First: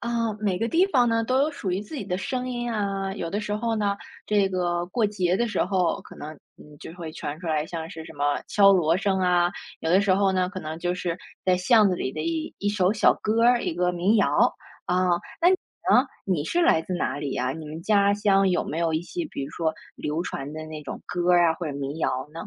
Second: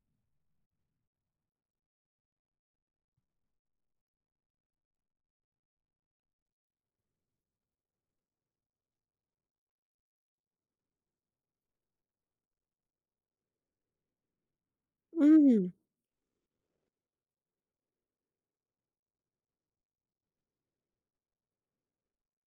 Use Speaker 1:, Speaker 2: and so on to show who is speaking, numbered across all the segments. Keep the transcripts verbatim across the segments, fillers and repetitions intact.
Speaker 1: 啊，每个地方呢都有属于自己的声音啊，有的时候呢，这个过节的时候，可能嗯就会传出来像是什么敲锣声啊，有的时候呢，可能就是在巷子里的一一首小歌儿，一个民谣啊。那你
Speaker 2: 嗯，
Speaker 1: 呢？你是来自哪里呀？你们家乡有没有一些比如说流传的那种歌儿啊，或者民谣呢？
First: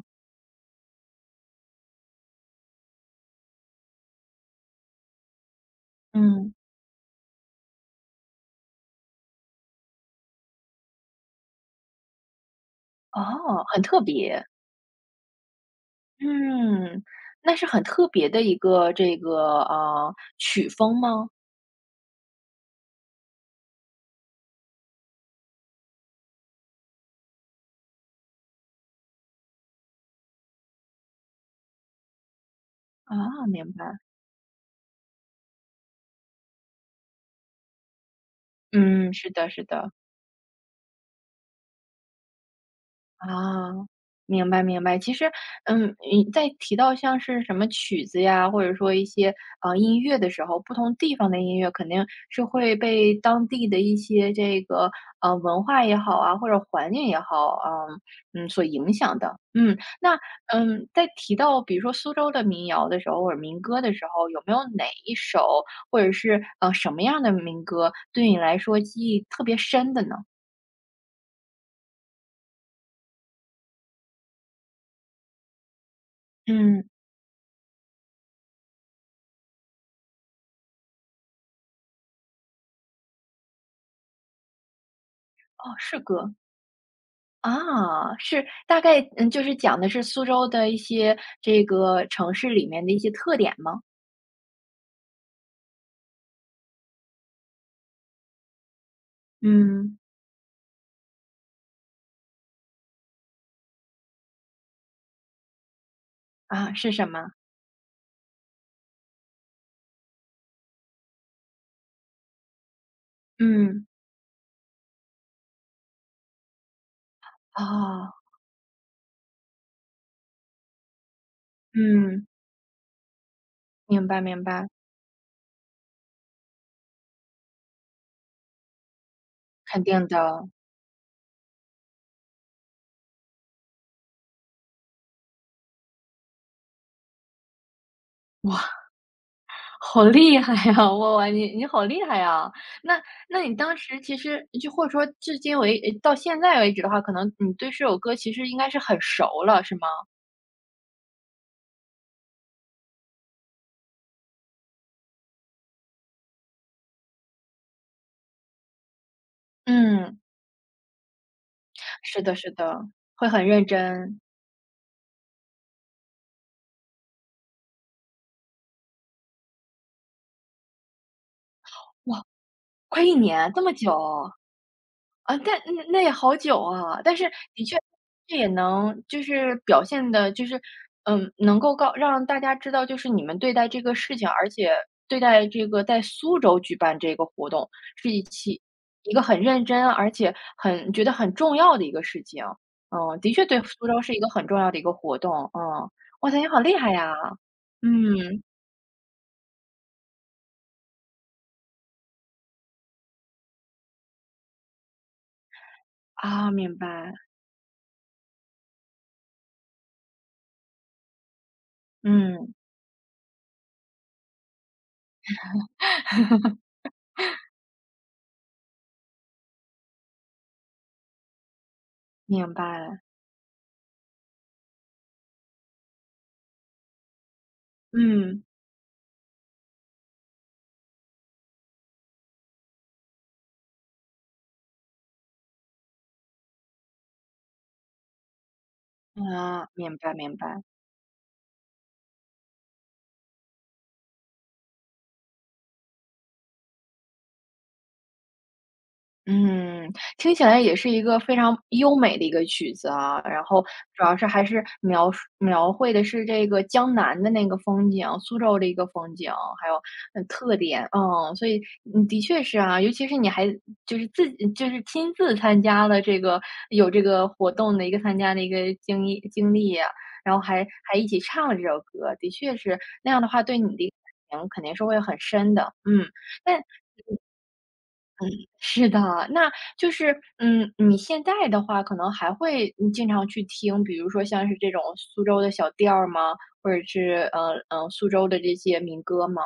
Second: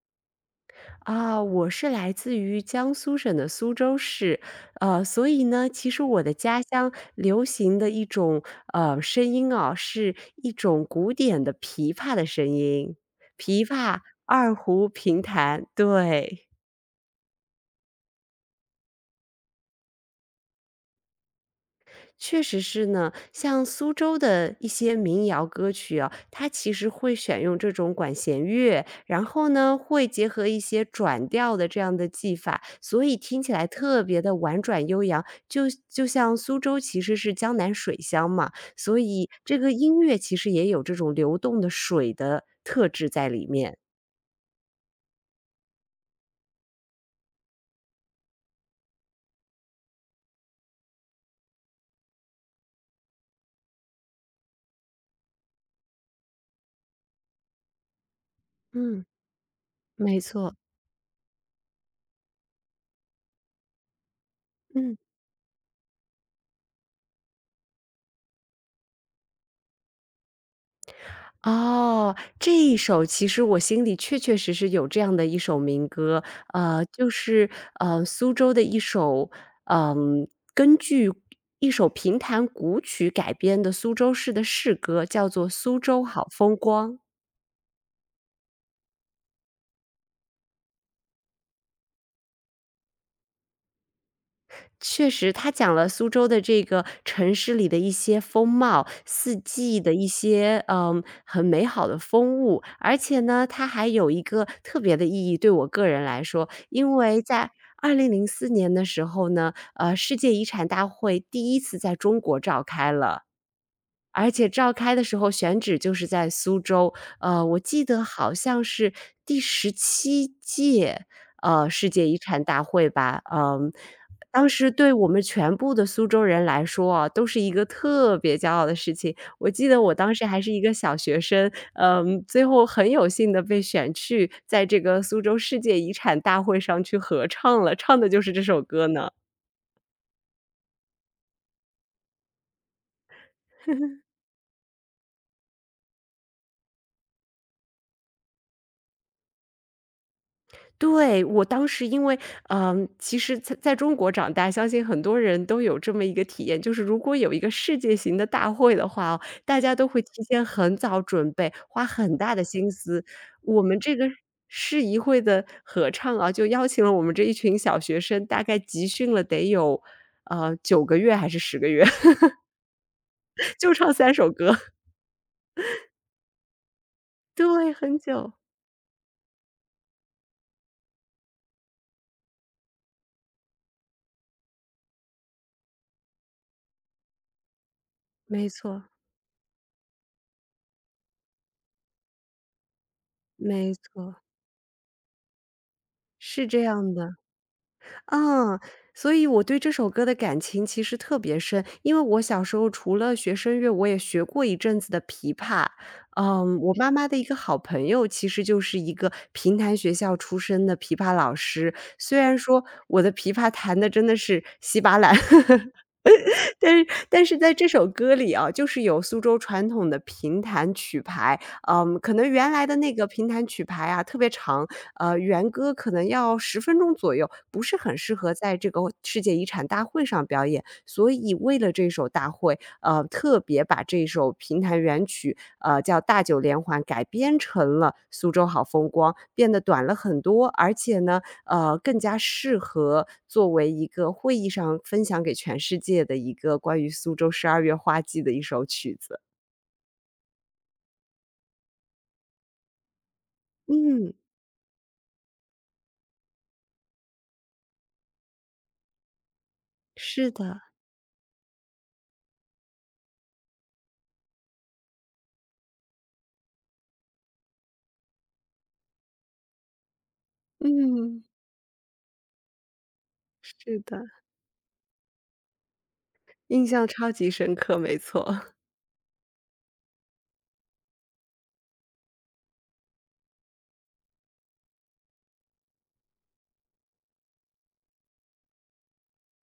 Speaker 2: 啊，我是来自于江苏省的苏州市，呃，所以呢，其实我的
Speaker 1: 嗯，
Speaker 2: 家乡流行的一种呃声音啊，是一种古典的琵琶的声音，
Speaker 1: 哦，
Speaker 2: 琵
Speaker 1: 很
Speaker 2: 琶、
Speaker 1: 特别，
Speaker 2: 二胡、评弹，对。
Speaker 1: 嗯。那是很特别的一个这个呃曲风吗？
Speaker 2: 确实是呢，像苏州的一些民谣歌曲啊，它其实会选用这种管弦乐，然后呢，会结合一些转调的这样的技法，所以听
Speaker 1: 啊，
Speaker 2: 起来
Speaker 1: 明白。
Speaker 2: 特别的婉转悠扬。就就像苏州其实是江南水乡嘛，所
Speaker 1: 嗯，
Speaker 2: 以
Speaker 1: 是的，
Speaker 2: 这
Speaker 1: 是
Speaker 2: 个
Speaker 1: 的。
Speaker 2: 音乐其实也有这种流动的水的特质在里
Speaker 1: 啊，
Speaker 2: 面。
Speaker 1: 明白明白。其实，嗯，你在提到像是什么曲子呀，或者说一些呃音乐的时候，不同地方的音乐肯定是会被当地的一些这个呃文化也好啊，或者环境也好，嗯嗯所影
Speaker 2: 嗯，
Speaker 1: 响的。嗯，那
Speaker 2: 没错，
Speaker 1: 嗯，在提到比如说苏州的民谣的时候，或者民歌的时候，有没有哪
Speaker 2: 嗯。
Speaker 1: 一首或者是呃什么样的民歌对你来说记忆特别深的呢？
Speaker 2: 哦，这一首其实我心里确确实实有这样的一首民歌，
Speaker 1: 嗯，
Speaker 2: 呃，就是呃苏州的一首，嗯、根据一首评弹古曲改编的苏州市的市歌，叫做
Speaker 1: 哦，
Speaker 2: 《苏
Speaker 1: 是
Speaker 2: 州好
Speaker 1: 歌。
Speaker 2: 风光》。
Speaker 1: 啊，是大概嗯，就是讲的是苏州的一些这个城市里面的一些特点吗？
Speaker 2: 确实，他讲了苏州的这个城市里的一些风貌，四季的
Speaker 1: 嗯，
Speaker 2: 一些嗯很美好的风物，而且呢，它还有一个特别的意义，对我个人来说，
Speaker 1: 啊，是
Speaker 2: 因
Speaker 1: 什
Speaker 2: 为
Speaker 1: 么？
Speaker 2: 在二零零四年的时候呢，呃，世界遗产大会第一次在中国召开了，
Speaker 1: 嗯，
Speaker 2: 而且召开的时候选址就是在苏州，呃，我记得
Speaker 1: 哦，
Speaker 2: 好像是第十七届，呃，世界遗
Speaker 1: 嗯，
Speaker 2: 产大会吧，嗯。
Speaker 1: 明白明
Speaker 2: 当
Speaker 1: 白，
Speaker 2: 时对我们全部的苏州人来说啊，都是一个特别骄傲的事情。我记得
Speaker 1: 肯
Speaker 2: 我
Speaker 1: 定
Speaker 2: 当时还
Speaker 1: 的。
Speaker 2: 是一个小学生，嗯，最后很有幸的被选去在这个苏州世界遗产大会上去合唱了，唱的就是这首
Speaker 1: 哇，
Speaker 2: 歌呢。
Speaker 1: 好厉害呀！哇哇，你你好厉害呀！那那你当时其实就或者说至今为呃到现在为止的话，可能你对这首歌其实应该是很熟了，是吗？
Speaker 2: 对，我当时因为，嗯，其实在在中国长大，相信很多人都有这么一个体验，就是如果有一个世界型的大会的话哦，大家都会
Speaker 1: 嗯，
Speaker 2: 提前很早准备，花很
Speaker 1: 是
Speaker 2: 大
Speaker 1: 的
Speaker 2: 的
Speaker 1: 是
Speaker 2: 心
Speaker 1: 的，
Speaker 2: 思。
Speaker 1: 会很
Speaker 2: 我
Speaker 1: 认
Speaker 2: 们这个
Speaker 1: 真。
Speaker 2: 市议会的合唱啊，就邀请了我们这一群小学生，大概集训了得有，呃九个月还是十个月，
Speaker 1: 哇。快一年啊，这么
Speaker 2: 就
Speaker 1: 久，
Speaker 2: 唱三首歌。
Speaker 1: 啊，但那那也好久啊。但是的
Speaker 2: 对，
Speaker 1: 确，
Speaker 2: 很久，
Speaker 1: 这也能就是表现的，就是，嗯，能够告让大家知道就是你们对待这个事情，而且对待这个在苏州举办这个活动，是一
Speaker 2: 没
Speaker 1: 起
Speaker 2: 错，
Speaker 1: 一个很认真，而且很觉得很重要的一个事情。嗯，的确对
Speaker 2: 没
Speaker 1: 苏州是
Speaker 2: 错，
Speaker 1: 一个很重要的一个活动，嗯。哇塞，
Speaker 2: 是
Speaker 1: 你好
Speaker 2: 这
Speaker 1: 厉
Speaker 2: 样
Speaker 1: 害呀！
Speaker 2: 的。
Speaker 1: 嗯，
Speaker 2: 嗯，所以我对这首歌的感情其实特别深，因为我小时候除了学声乐，我也学过一阵子的琵琶。
Speaker 1: 啊，
Speaker 2: 嗯，我
Speaker 1: 明
Speaker 2: 妈妈
Speaker 1: 白，
Speaker 2: 的一个好朋友，其实就是一个平潭学校出身的琵琶老师。虽然
Speaker 1: 嗯，
Speaker 2: 说我的琵琶弹的真的是稀巴烂。 但是但是在这首歌里啊，就是有苏州传统的评弹曲牌，嗯，可能
Speaker 1: 明
Speaker 2: 原来的那
Speaker 1: 白，
Speaker 2: 个评弹曲牌啊特别长，呃，原歌可能要十分钟左右，不是很适合
Speaker 1: 嗯。
Speaker 2: 在这个世界遗产大会上表演。所以为了这首大会，呃，特别把这首评弹原曲，呃，叫《大九连环》改编成了《苏州好风光》，变得
Speaker 1: 啊，
Speaker 2: 短了
Speaker 1: 明白
Speaker 2: 很
Speaker 1: 明
Speaker 2: 多，
Speaker 1: 白，
Speaker 2: 而且呢，呃，更加适合作为一个会议上分享给全世界的一个关于苏州十二月花季的一首曲子。
Speaker 1: 嗯，听起来也是一个非常优美的一个曲子啊，然后主
Speaker 2: 嗯，
Speaker 1: 要是还是描述描绘的是这个江南的那个风景，苏州的一个风景，还有嗯
Speaker 2: 是
Speaker 1: 特
Speaker 2: 的，
Speaker 1: 点，嗯，所以嗯，的确是啊，尤其是你还就是自己就是亲自参加了这个有这个活动的一个参加的一个经历经历啊，然后还还一起
Speaker 2: 嗯，
Speaker 1: 唱了这首歌，的确是那样的话，对你
Speaker 2: 是
Speaker 1: 的
Speaker 2: 的，
Speaker 1: 感情肯定是会很深的，嗯。但。
Speaker 2: 印象超级深刻，没错。
Speaker 1: 是的，那就是，嗯，你现在的话可能还会嗯经常去听，比如说像是这种苏州的小调儿吗？或者是呃呃苏州的这些民歌吗？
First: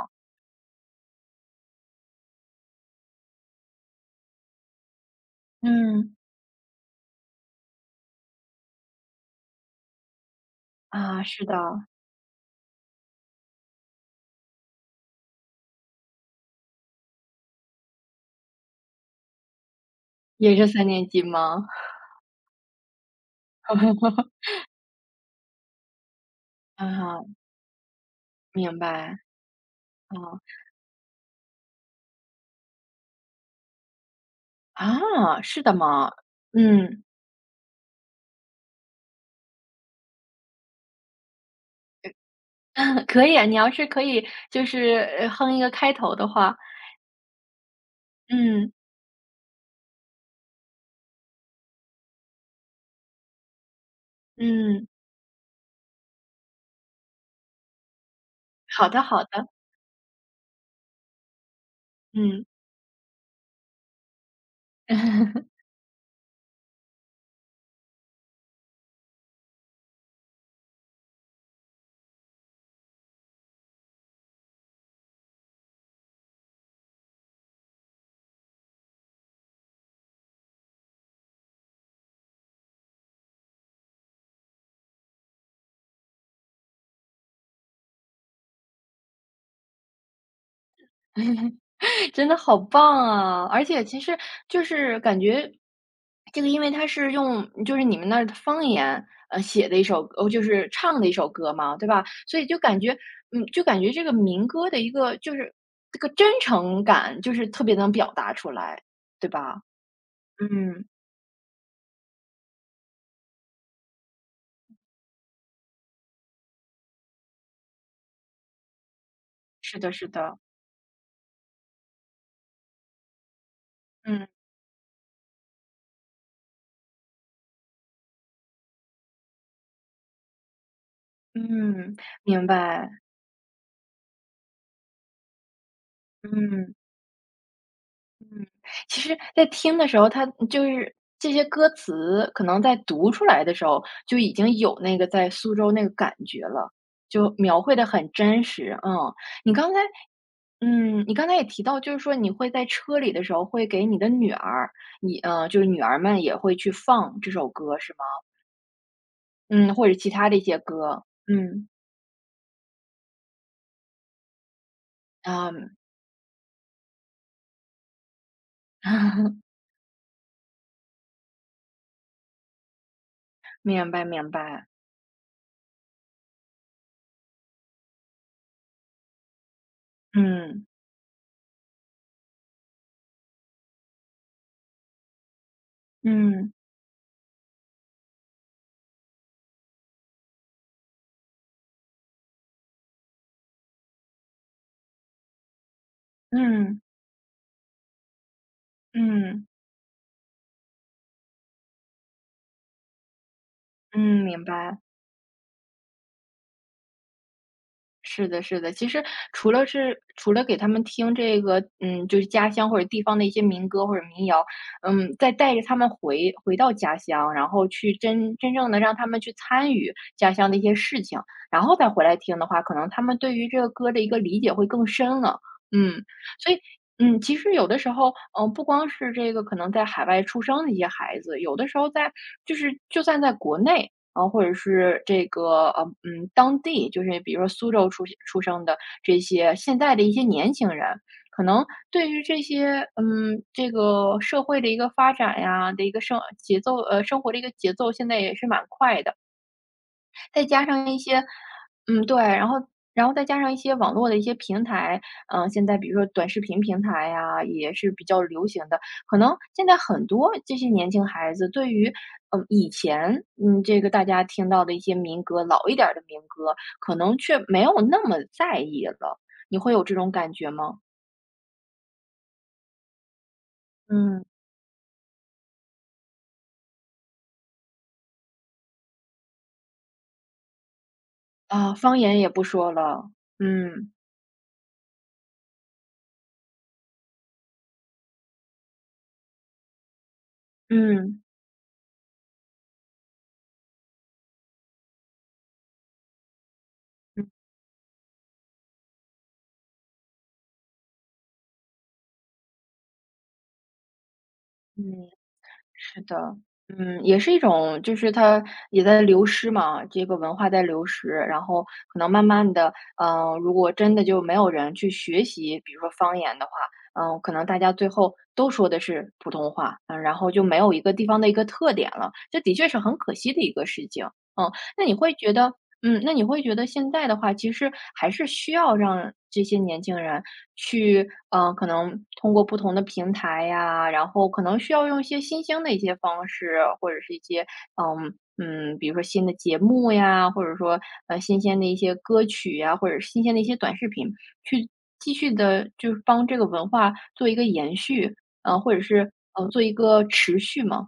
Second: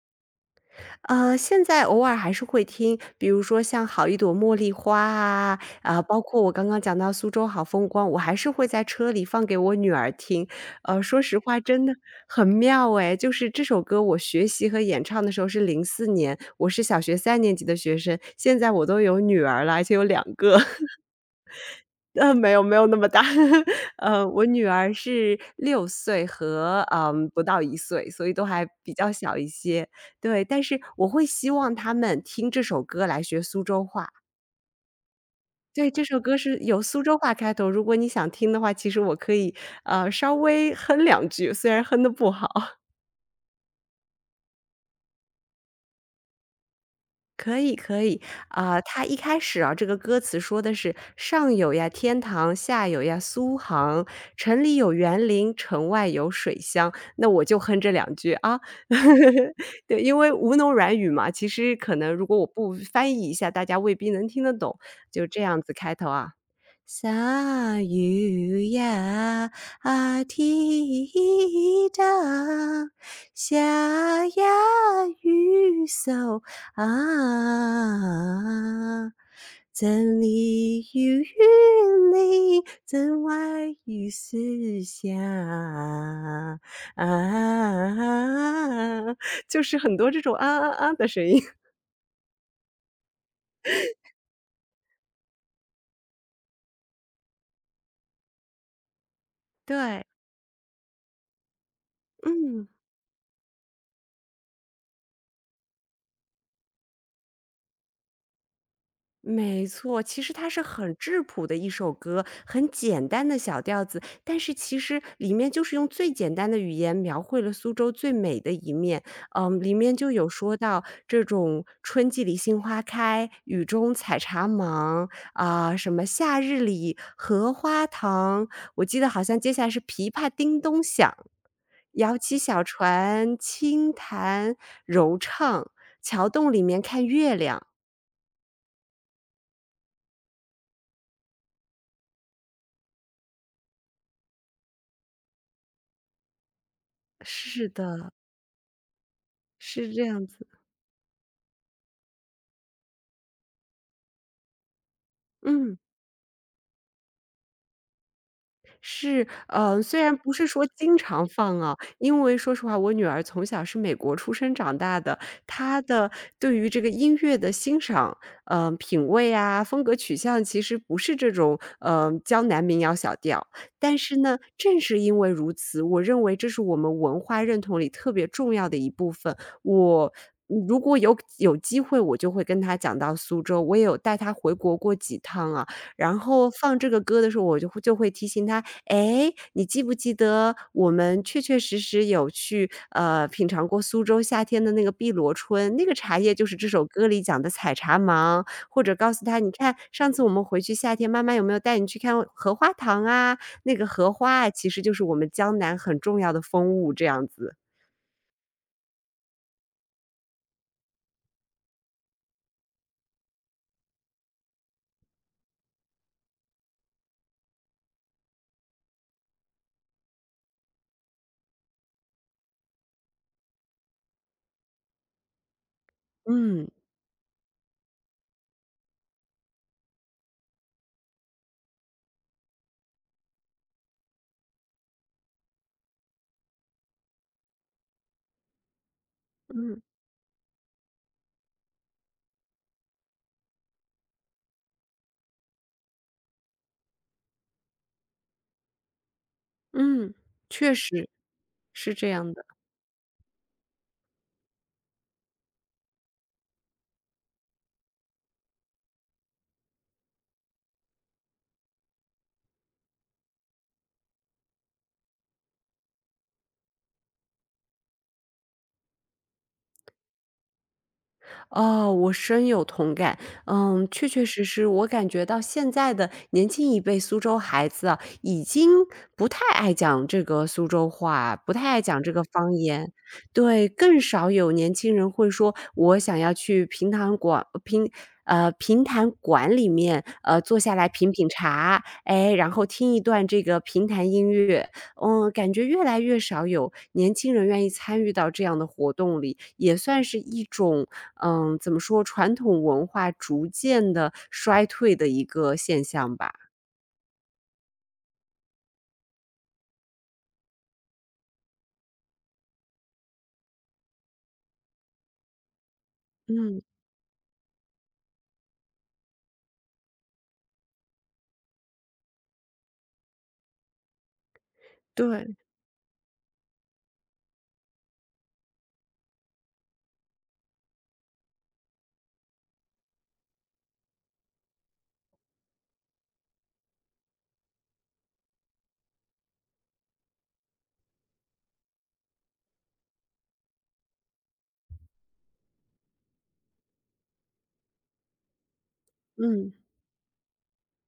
Speaker 2: 呃，现在偶尔还是会听，比如说像《好一朵茉莉花》啊，啊，
Speaker 1: 嗯，
Speaker 2: 包括我刚刚讲到《苏州好风光》，我还是会在车里放给我女儿听。呃，说
Speaker 1: 啊，
Speaker 2: 实
Speaker 1: 是的，
Speaker 2: 话真的很妙诶，就是这首歌我学习和演唱的时候是零四年，我是小学三年级的学生，现在我都有女儿了，而且有两
Speaker 1: 也
Speaker 2: 个。
Speaker 1: 是三年级吗？
Speaker 2: 呃，没有没有那么大。呃，我女儿是六岁和，
Speaker 1: 啊，
Speaker 2: 嗯，不到一岁，所以都还
Speaker 1: 明
Speaker 2: 比较
Speaker 1: 白，
Speaker 2: 小一些。
Speaker 1: 哦，
Speaker 2: 对，但是我会希望他们听这首歌来学苏州话。
Speaker 1: 啊，是的
Speaker 2: 对，这
Speaker 1: 吗？
Speaker 2: 首歌是有苏
Speaker 1: 嗯，
Speaker 2: 州话开头，如果你想听的话，其实我可以，呃，稍微哼两句，虽然哼得不好。
Speaker 1: 可以啊，你要是可以就是呃哼一个开头的话，
Speaker 2: 可以可以，
Speaker 1: 嗯
Speaker 2: 啊，他一开始啊，这个歌词说的是"上有呀天堂，下有呀苏杭，城里
Speaker 1: 嗯，
Speaker 2: 有园林，城外有水乡"，那我就哼这两句啊。
Speaker 1: 好的好的，
Speaker 2: 对，因为吴侬软语嘛，其实可能如果
Speaker 1: 嗯。
Speaker 2: 我不翻译一下，大家未必能听得懂，就这 样子开头啊。三月呀，天苍，下呀雨少啊，城里有雨淋，镇外雨丝下啊，就是很多这种啊啊啊的声音。
Speaker 1: 真的好棒啊！而且其实就是感觉，这个因为它是用就是你们那儿的方言，呃，写的一
Speaker 2: 对，
Speaker 1: 首哦，就是唱的一首歌嘛，对吧？所以就
Speaker 2: 嗯。
Speaker 1: 感觉，嗯，就感觉这个民歌的一个就是这个真诚感，就是特别能表达出来，对吧？
Speaker 2: 没错，其实它是
Speaker 1: 嗯，
Speaker 2: 很质朴的一首歌，很简单的小调子，但是其实里面就是用最简单的语言描绘了苏州最美的一面。嗯，里
Speaker 1: 是的，
Speaker 2: 面
Speaker 1: 是
Speaker 2: 就有
Speaker 1: 的，
Speaker 2: 说到这种春季里杏花开，雨中采
Speaker 1: 嗯
Speaker 2: 茶忙啊、什么夏日里荷花塘，我记得好像接下来是琵琶叮咚响，
Speaker 1: 嗯，
Speaker 2: 摇起
Speaker 1: 明
Speaker 2: 小
Speaker 1: 白，
Speaker 2: 船，轻弹柔唱，桥洞里
Speaker 1: 嗯。
Speaker 2: 面看月亮。
Speaker 1: 其实在听的时候，它就是这些歌词可能在读出来的时候，就已经有那个在苏州那个感觉了，就描
Speaker 2: 是
Speaker 1: 绘的很
Speaker 2: 的，
Speaker 1: 真实。嗯，你刚才
Speaker 2: 是这样子，
Speaker 1: 嗯，你刚才也提到，就是说你会在车里的时候会给你的女儿，你呃，就是
Speaker 2: 嗯，
Speaker 1: 女儿们也会去放这首歌是吗？
Speaker 2: 是，
Speaker 1: 嗯，
Speaker 2: 呃，
Speaker 1: 或者
Speaker 2: 虽
Speaker 1: 其
Speaker 2: 然
Speaker 1: 他
Speaker 2: 不
Speaker 1: 的一
Speaker 2: 是
Speaker 1: 些
Speaker 2: 说经
Speaker 1: 歌。
Speaker 2: 常放
Speaker 1: 嗯，
Speaker 2: 啊，因为说实话，我女儿从小是美国出生长大的，
Speaker 1: 啊，
Speaker 2: 她的对于这个音乐的欣赏，嗯，品味 啊，风格取向其实不是这种，嗯，江南民谣小调。
Speaker 1: 明
Speaker 2: 但
Speaker 1: 白
Speaker 2: 是
Speaker 1: 明
Speaker 2: 呢，
Speaker 1: 白。
Speaker 2: 正是因为如此，我认为这是我们文化认同里特别重要的一部分。我嗯
Speaker 1: 嗯，
Speaker 2: 如果有有机会，我就会跟她讲到苏州，我也有带她回国过几趟啊。然后
Speaker 1: 嗯，
Speaker 2: 放这个歌的时候，我就会就会提醒他："哎，你记不记得我们确确实实有去，呃，品尝过苏州夏天的那个碧螺春，那个茶叶就是这
Speaker 1: 嗯，
Speaker 2: 首歌里讲的采茶芒。"或者告诉他：
Speaker 1: 嗯，
Speaker 2: “你看上次我们回去夏天，妈妈有没有带你去看荷花塘啊？那个荷
Speaker 1: 嗯，明
Speaker 2: 花啊，其
Speaker 1: 白。
Speaker 2: 实就是我们江南很重要的风物。"这样子。
Speaker 1: 是的，是的。其实除了是除了给他们听这个，嗯，就是家乡或者地方的一些民歌或者民谣，嗯，再带着他们回回到家乡，然后去真真正的让他们去参与家乡的一些事情，然后再回来听的话，可能他们对于这个歌的一个理解会更深了。嗯，所以，
Speaker 2: 嗯，
Speaker 1: 嗯，其实有的时候，嗯，不光是这个可能在海外出生的一些孩子，有的时候在就是就算在国内，啊，或者是这个，呃，嗯，当地，就是比如说苏州出出生的这些现
Speaker 2: 嗯，
Speaker 1: 在的一些年轻人，可能对于这些，嗯，这个社会的一个发展呀的一个生节奏，呃，生活的一个节奏，现在也是蛮快的。
Speaker 2: 嗯，
Speaker 1: 再加
Speaker 2: 确
Speaker 1: 上一
Speaker 2: 实，
Speaker 1: 些
Speaker 2: 是
Speaker 1: 嗯，
Speaker 2: 这
Speaker 1: 对，
Speaker 2: 样的。
Speaker 1: 然后然后再加上一些网络的一些平台，嗯，现在比如说短视频平台呀，也是比较流行的。可能现在很多这些年轻孩子对于，嗯，以前，嗯，这个大家听到的一些民歌，老一点儿的民歌，可能却没有那么在意了。你会有这种感觉吗？
Speaker 2: 哦，我深有同感。嗯，确
Speaker 1: 嗯。
Speaker 2: 确实实，我感觉到现在的年轻一辈苏州孩子啊，已经不太爱讲这个苏州话，不太
Speaker 1: 啊，
Speaker 2: 爱
Speaker 1: 方
Speaker 2: 讲这
Speaker 1: 言
Speaker 2: 个
Speaker 1: 也不
Speaker 2: 方
Speaker 1: 说
Speaker 2: 言。
Speaker 1: 了，
Speaker 2: 对，
Speaker 1: 嗯，
Speaker 2: 更少有年轻人会说我想要去平潭馆平呃平潭馆里面呃坐下来品
Speaker 1: 嗯。
Speaker 2: 品茶，哎，然后听一段这个平潭音乐。嗯，感觉越来越少有年
Speaker 1: 嗯
Speaker 2: 轻人愿意参与到这样的活动里，也算是一种嗯，怎么说，传统文化逐渐的衰退的
Speaker 1: 嗯。
Speaker 2: 一个现
Speaker 1: 是
Speaker 2: 象
Speaker 1: 的，
Speaker 2: 吧。
Speaker 1: 嗯，也是一种，就是它也在流失嘛，这个文化在流失，然后可能慢慢的，嗯、如果真的就没有人去学习，比如说方言的话，
Speaker 2: 嗯，
Speaker 1: 嗯、可能大家最后都说的是普通话，嗯、然后就没有一个地方的一个特点了，这的确是很可惜的一个事情。嗯，那你会觉
Speaker 2: 对，
Speaker 1: 得，嗯，那你会觉得现在的话，其实还是需要让这些年轻人去，呃，可能通过不同的平台呀，然后可能需要用一些新兴的一些方式，或者是一些，嗯嗯，比如说新的节目呀，或者说呃新鲜的一些歌曲呀，或者是新鲜的一些短视频，去继续的，就是帮这个文化做一个延续，呃，或者是呃
Speaker 2: 嗯。
Speaker 1: 做一个持续嘛。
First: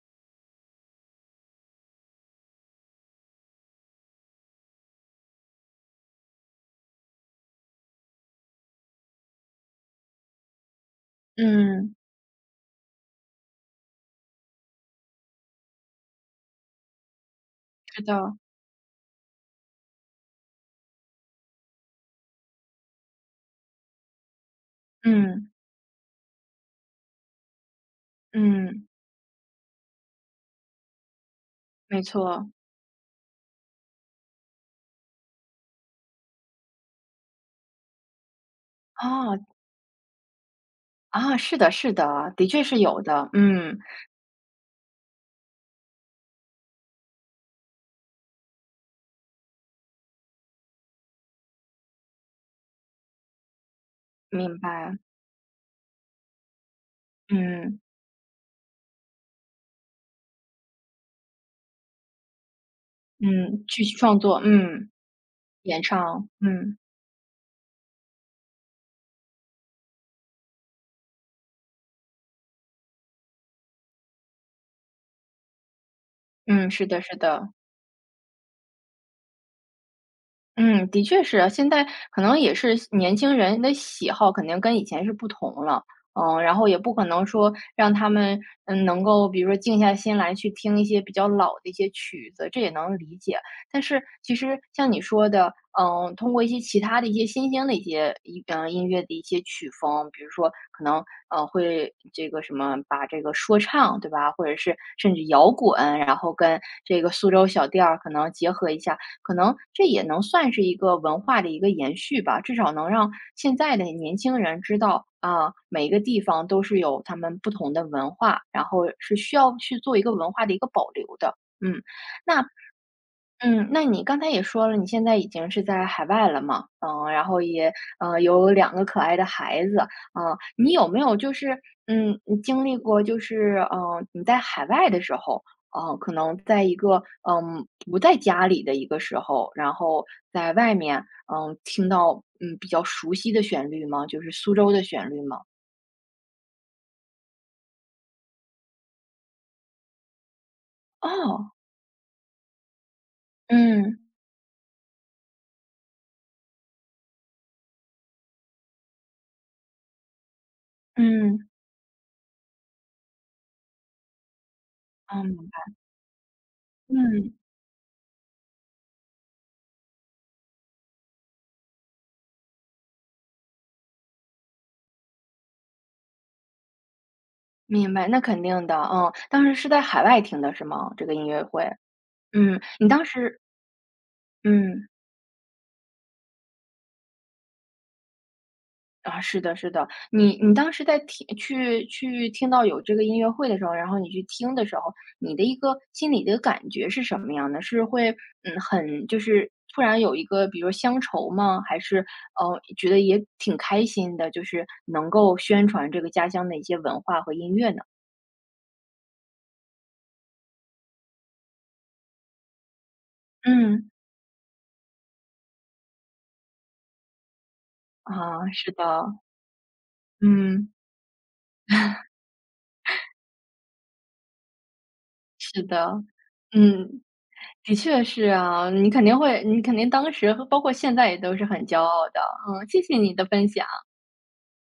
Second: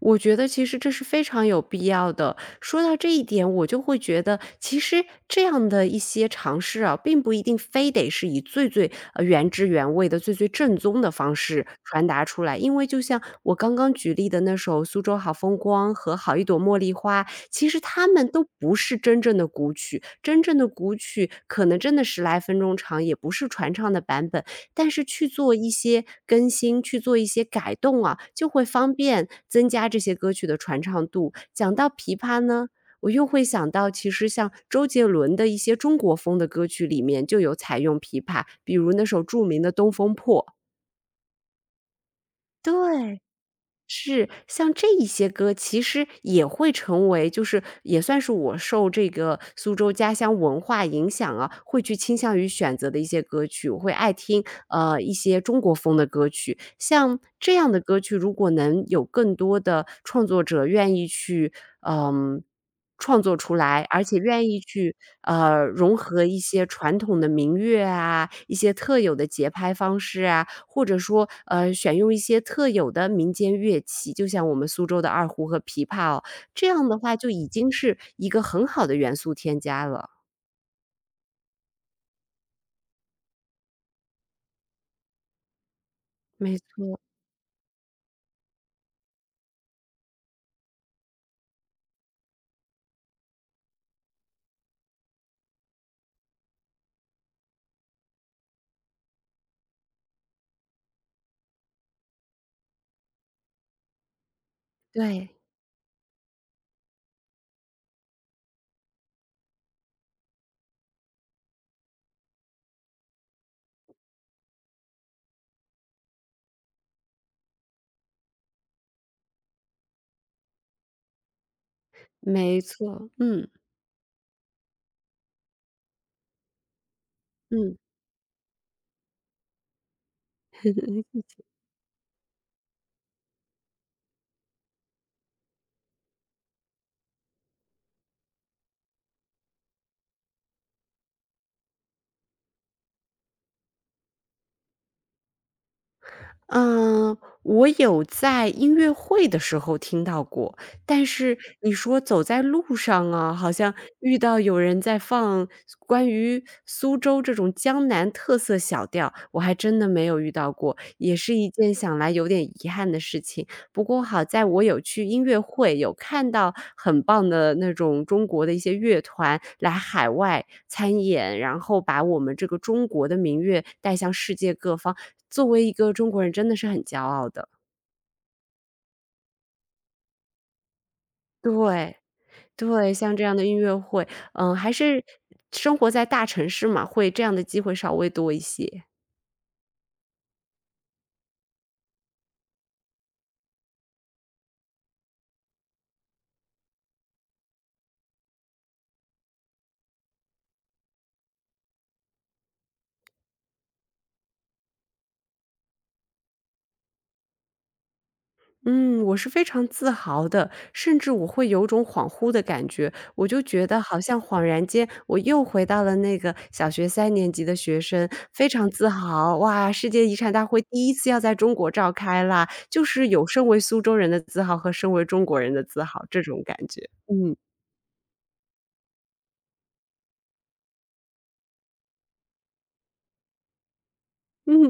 Speaker 2: 我觉得其实这是非常有必要的。说到这一点，我就会觉得，其实这样的一些尝试啊，并不一定非得是以最最呃原汁原味的、最最正宗的方式
Speaker 1: 嗯，
Speaker 2: 传达出来。因为就像我刚刚举例的那首《苏州好风光》和《好一朵茉莉花》，其实
Speaker 1: 是
Speaker 2: 它们
Speaker 1: 的，
Speaker 2: 都不是真正的古曲，真正的古曲可能真的十来分钟长，也不是传唱的版本，但是去
Speaker 1: 嗯
Speaker 2: 做一些更新，去做一些改动啊，就会
Speaker 1: 嗯，
Speaker 2: 方便增加这些歌曲的传唱度。讲到
Speaker 1: 没
Speaker 2: 琵琶
Speaker 1: 错。
Speaker 2: 呢，我又会想到其实像周杰伦的一些中国风的歌曲里面就有采用琵琶，比如那首
Speaker 1: 哦，
Speaker 2: 著名的《东风破》。
Speaker 1: 啊，是的是的，的确是有
Speaker 2: 对。
Speaker 1: 的，嗯，
Speaker 2: 是，像这一些歌其实也会成为就是也算是我受这个苏州家乡文化影响啊，会去倾向于选择的一些歌曲。我会爱听，
Speaker 1: 明白，
Speaker 2: 呃，一些中国风的歌曲。像这样的
Speaker 1: 嗯，
Speaker 2: 歌曲，如果能有更多的创作者愿意去，嗯，创作出
Speaker 1: 嗯，
Speaker 2: 来，
Speaker 1: 去
Speaker 2: 而且
Speaker 1: 创作，
Speaker 2: 愿意
Speaker 1: 嗯。
Speaker 2: 去，呃，
Speaker 1: 演
Speaker 2: 融合
Speaker 1: 唱，
Speaker 2: 一些
Speaker 1: 嗯，
Speaker 2: 传统的民乐啊，一些特有的节拍方式啊，或者说，呃，选用一些特有的民间乐器，就像我们苏州的二胡和琵琶哦，这
Speaker 1: 嗯，是
Speaker 2: 样的
Speaker 1: 的
Speaker 2: 话
Speaker 1: 是
Speaker 2: 就已
Speaker 1: 的。
Speaker 2: 经是一个很好的元素添加了。
Speaker 1: 嗯，的确是啊现在可能也是年轻人的喜好肯定跟以前是不同了，嗯，然
Speaker 2: 没
Speaker 1: 后也不
Speaker 2: 错，
Speaker 1: 可能说让他们，嗯，能够比如说静下心来去听一些比较老的一些曲子，这也能理解。但是其实像你说的，嗯，通过一些其他的一些新兴的一些一嗯音乐的一些曲风，比如说可能嗯，会这个什么把这个说唱对吧，或者是甚至
Speaker 2: 对，
Speaker 1: 摇滚，然后跟这个苏州小调儿可能结合一下。可能这也能算是一个文化的一个延续吧，至少能让现在的年轻人知道啊，每一个地方都是有他们不同的文化，然后是需要去做一个文化的一个保留的。嗯，那
Speaker 2: 没错，嗯，
Speaker 1: 嗯，那你刚才也说了，你现在已经是在海外了嘛，嗯，然后也
Speaker 2: 嗯。
Speaker 1: 嗯，有两个可爱的孩子，嗯，你有没有 就是嗯你经历过就是嗯、呃你在海外的时候，嗯、可能在一个嗯不在家里的一个时候，然后在外面嗯听到嗯比较熟悉的旋律吗？就是苏州的旋律吗？
Speaker 2: 嗯，我有在音乐会的时候听到过，但是
Speaker 1: 哦，
Speaker 2: 你说走在路上啊，好像
Speaker 1: 嗯
Speaker 2: 遇到有人在放关于苏州这种江南特色小调，我还真的没有遇到过，也是一
Speaker 1: 嗯
Speaker 2: 件想来有点遗憾的事情。不过好在我有去音
Speaker 1: 嗯
Speaker 2: 乐会，有看到很棒
Speaker 1: 嗯，
Speaker 2: 的那种中国的一些乐团来海外参演，然后把我们这个中国的民乐带向世界各方。作为一个中国人真的是很骄傲的。
Speaker 1: 明白，那肯定的，嗯，当时是在海外听的是吗？这个音乐会？
Speaker 2: 对，
Speaker 1: 嗯，你
Speaker 2: 对，
Speaker 1: 当
Speaker 2: 像这样
Speaker 1: 时
Speaker 2: 的音乐会，嗯，还
Speaker 1: 嗯，
Speaker 2: 是生活在大城市嘛，会这样的机会稍微多一些。
Speaker 1: 啊，是的，是的。你你当时在听去去听到有这个音乐会的时候，然后你去听的时候，你的一个心里的感觉是什么样的？是会，嗯，很就是突然有一个比如乡愁吗？还是，呃，觉得也挺开心的，就是能够宣传这个家乡的一些文化和音乐呢？
Speaker 2: 嗯，我是非常自豪的，甚至我会有种恍惚的感觉，我就觉得
Speaker 1: 嗯，
Speaker 2: 好像恍然间我又回到了那个小学三年级的学生，非
Speaker 1: 啊，
Speaker 2: 常
Speaker 1: 是的，
Speaker 2: 自豪，哇，世界遗产大会
Speaker 1: 嗯，
Speaker 2: 第一次要在中国召开啦，就是有身为苏州人的自豪和身为中国人的
Speaker 1: 是
Speaker 2: 自豪
Speaker 1: 的，
Speaker 2: 这种感觉，
Speaker 1: 嗯。
Speaker 2: 嗯。
Speaker 1: 的确是啊，你肯定会你肯定当时和包括现在也都是很骄傲的。嗯，谢谢你的分享。
Speaker 2: 嗯。